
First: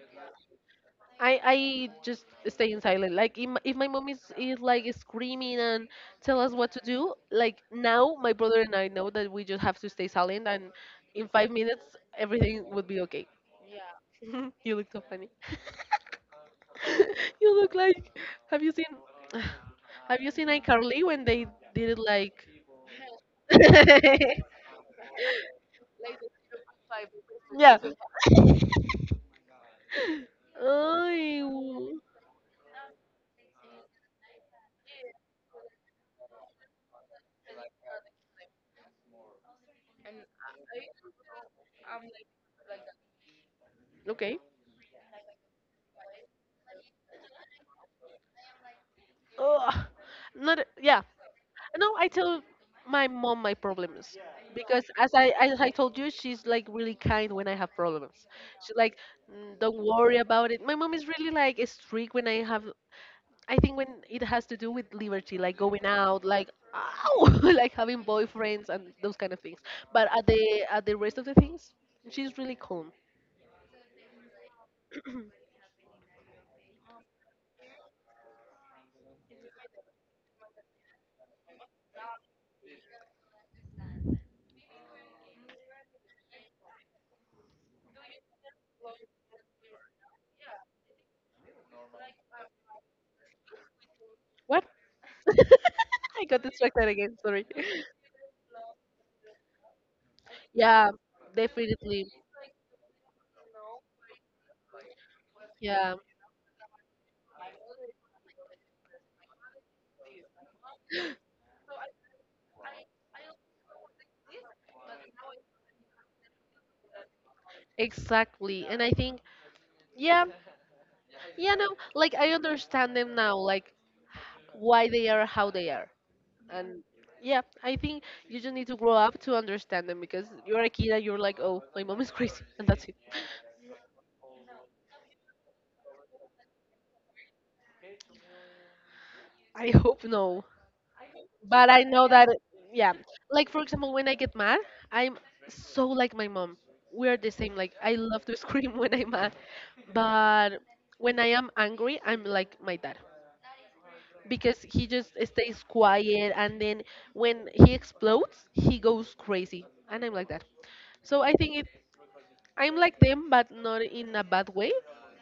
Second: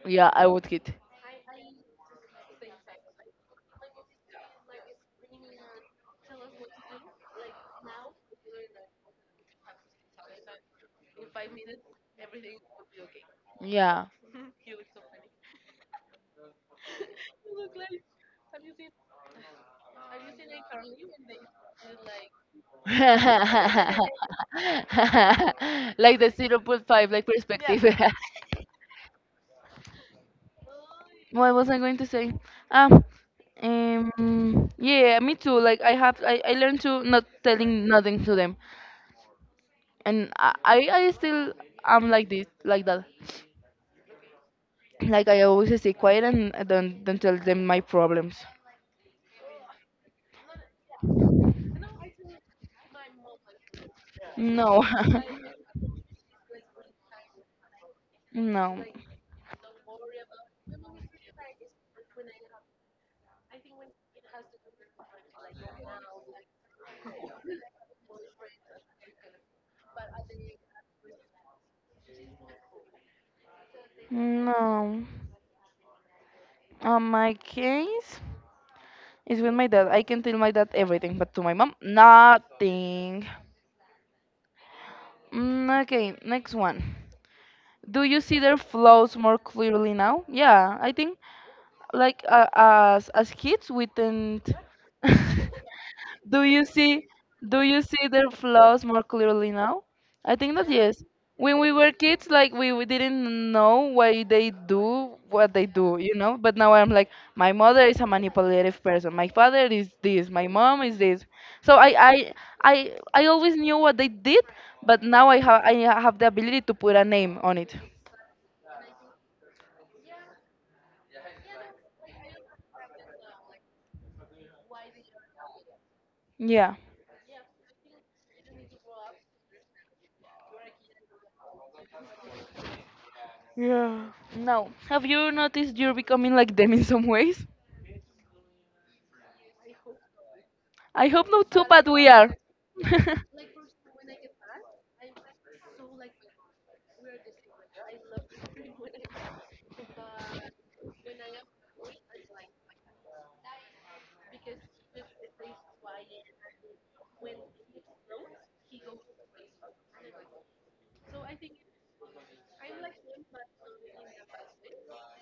Speaker 2: Yeah, I would hit.
Speaker 1: I I just stay in silent. Like if my, if my mom is is like screaming and tell us what to do, like now my brother and I know that we just have to stay silent, and in five minutes everything would be okay.
Speaker 2: Yeah.
Speaker 1: You look so funny. You look like, have you seen have you seen iCarly when they did it like
Speaker 2: Like the zero point 0.5, like Yeah.
Speaker 1: yeah.
Speaker 2: perspective.
Speaker 1: Ay,
Speaker 2: What was I going
Speaker 1: w-
Speaker 2: to say? Um, um, yeah, me too. Like I have, I, I learned to not telling nothing to them, and I, I I still am like this, like that.
Speaker 1: okay.
Speaker 2: Like I always stay quiet and I don't don't tell them my problems.
Speaker 1: Ugh. Not yeah. No, I tell my mom my problems
Speaker 2: No,
Speaker 1: because as I as I told you, she's like really kind when I have problems. She's
Speaker 2: no,
Speaker 1: like, "Mm, don't worry about it." My mom is really like strict when I have. I think when it has to do with liberty, like going out, like ow, like having boyfriends and those kind of things. But at the at the rest of the things, she's really calm.
Speaker 2: no. On my case, it's with my dad. I can tell my dad everything, but to my mom, nothing. Mm, okay, next one. Do you see their flaws more clearly now? Yeah, I think like uh, as as kids we didn't
Speaker 1: What? I
Speaker 2: do
Speaker 1: got
Speaker 2: you
Speaker 1: distracted
Speaker 2: see
Speaker 1: again. Sorry.
Speaker 2: do you see their flaws more clearly now. I think that
Speaker 1: Yeah,
Speaker 2: yes, when we were
Speaker 1: definitely.
Speaker 2: kids, like we, we didn't know why they do what they
Speaker 1: Yeah,
Speaker 2: do, you know but now I'm like my mother is a manipulative person, my father is this, my mom is this, so i i i, I always knew what they did, but now i have i have the ability to put a name on it.
Speaker 1: exactly. And I think yeah, yeah, no, like I understand them now, like why they are how they are.
Speaker 2: Yeah.
Speaker 1: And yeah, I think you just need to grow up to understand them because you're a kid and you're like, oh, my mom is crazy, and that's it.
Speaker 2: Yeah. No. Have you noticed you're becoming like them in some ways?
Speaker 1: I hope no.
Speaker 2: I hope not too,
Speaker 1: But I
Speaker 2: but we
Speaker 1: know that,
Speaker 2: are.
Speaker 1: yeah. Like, for example, when I get mad, I'm so like my mom. We're the same. Like, I love to scream when I'm mad. But when I am angry, I'm like my dad, because he just stays quiet and then when he explodes he goes crazy and I'm like that. So I think it I'm like them, but not in a bad way,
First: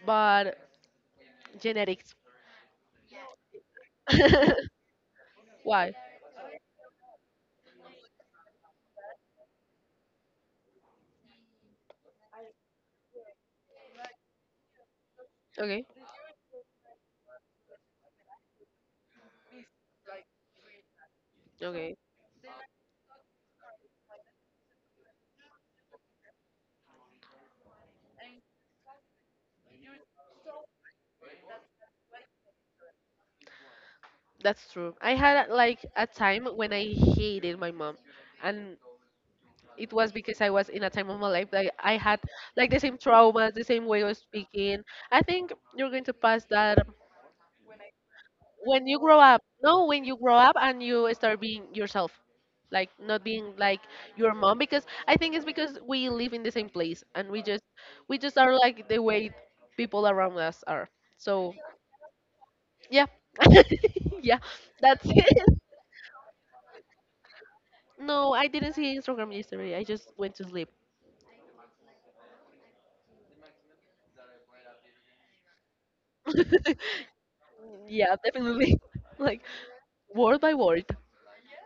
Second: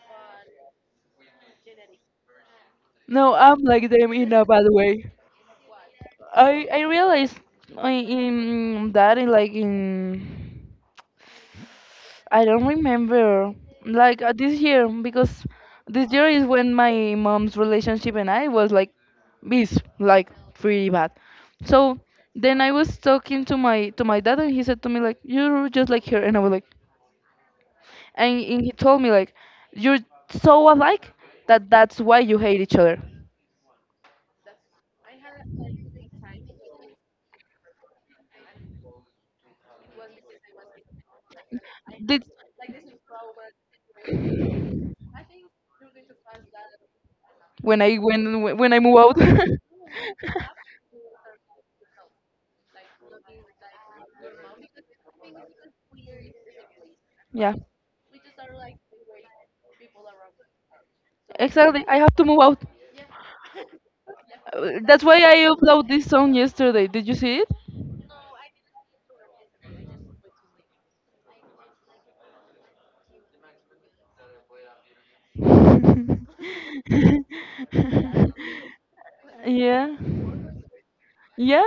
Speaker 1: but genetics.
Speaker 2: No, I'm like them in a bad way.
Speaker 1: Why?
Speaker 2: I I realized I, in that in like in I don't remember like uh, this year because
Speaker 1: Okay,
Speaker 2: this year is when my mom's relationship and I was like this like pretty bad.
Speaker 1: okay,
Speaker 2: So then I was talking to my to my dad and he said to me like you're just like her, and I was like, and, and he told me like you're so alike that that's why you hate each other.
Speaker 1: that's true. I had like a time when I hated my mom, and it was because I was in a time of my life that I had
Speaker 2: Did,
Speaker 1: like the same traumas, the same way of speaking. I think you're going to pass that
Speaker 2: when i when when i
Speaker 1: when
Speaker 2: move
Speaker 1: you
Speaker 2: out.
Speaker 1: grow up. No, when you grow up and you start being yourself, like not being like your mom, because I think it's because we live in the same place, and we
Speaker 2: Yeah,
Speaker 1: just we just are like the way people around us are. So
Speaker 2: exactly, I have to move out.
Speaker 1: yeah. Yeah,
Speaker 2: Uh, that's
Speaker 1: that's
Speaker 2: why I
Speaker 1: it.
Speaker 2: uploaded this song yesterday, did you see it?
Speaker 1: No, I didn't see Instagram yesterday, I just went to sleep. Yeah, definitely. Like
Speaker 2: Yeah,
Speaker 1: word by word.
Speaker 2: yeah,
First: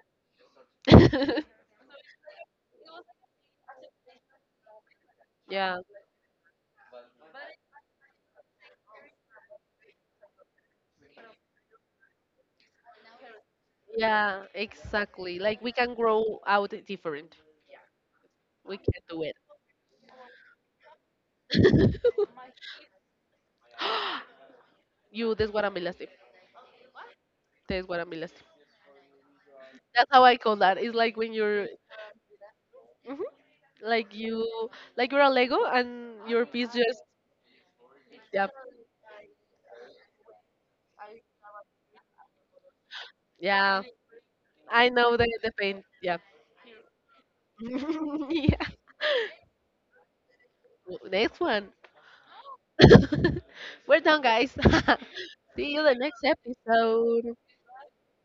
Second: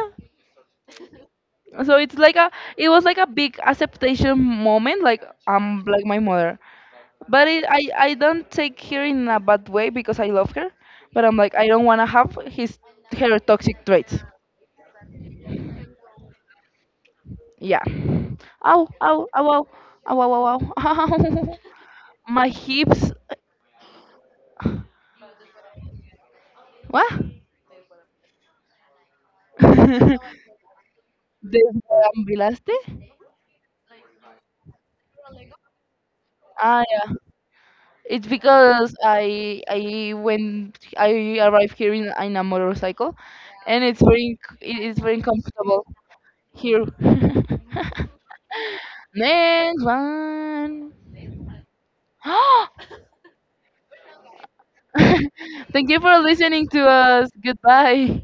Speaker 2: so it's like a it was like a big acceptation moment, like
Speaker 1: Yeah.
Speaker 2: I'm like my mother, but it, I I don't take her in a bad way because I love her, but I'm like I don't want to have his her toxic traits.
Speaker 1: Yeah, exactly, like we can grow out different,
Speaker 2: Yeah,
Speaker 1: we
Speaker 2: ow
Speaker 1: can
Speaker 2: ow
Speaker 1: do
Speaker 2: ow ow ow ow ow, ow. Ow. My hips.
Speaker 1: you desguaramilaste.
Speaker 2: What?
Speaker 1: Te desguaramilaste. That's how I call that. It's like when you're
Speaker 2: Desmembelaste.
Speaker 1: mhm, like you, like you're a Lego and your piece
Speaker 2: Ah,
Speaker 1: just
Speaker 2: yeah. It's
Speaker 1: yeah,
Speaker 2: because I I went I arrived here in, in a motorcycle, and
Speaker 1: yeah.
Speaker 2: it's very inc- it
Speaker 1: I
Speaker 2: is very
Speaker 1: know the the pain.
Speaker 2: uncomfortable
Speaker 1: Yeah.
Speaker 2: here.
Speaker 1: Yeah.
Speaker 2: Next one.
Speaker 1: W- Next one. We're done, guys. See you
Speaker 2: Thank
Speaker 1: the
Speaker 2: you for
Speaker 1: next
Speaker 2: listening to us.
Speaker 1: episode.
Speaker 2: Goodbye.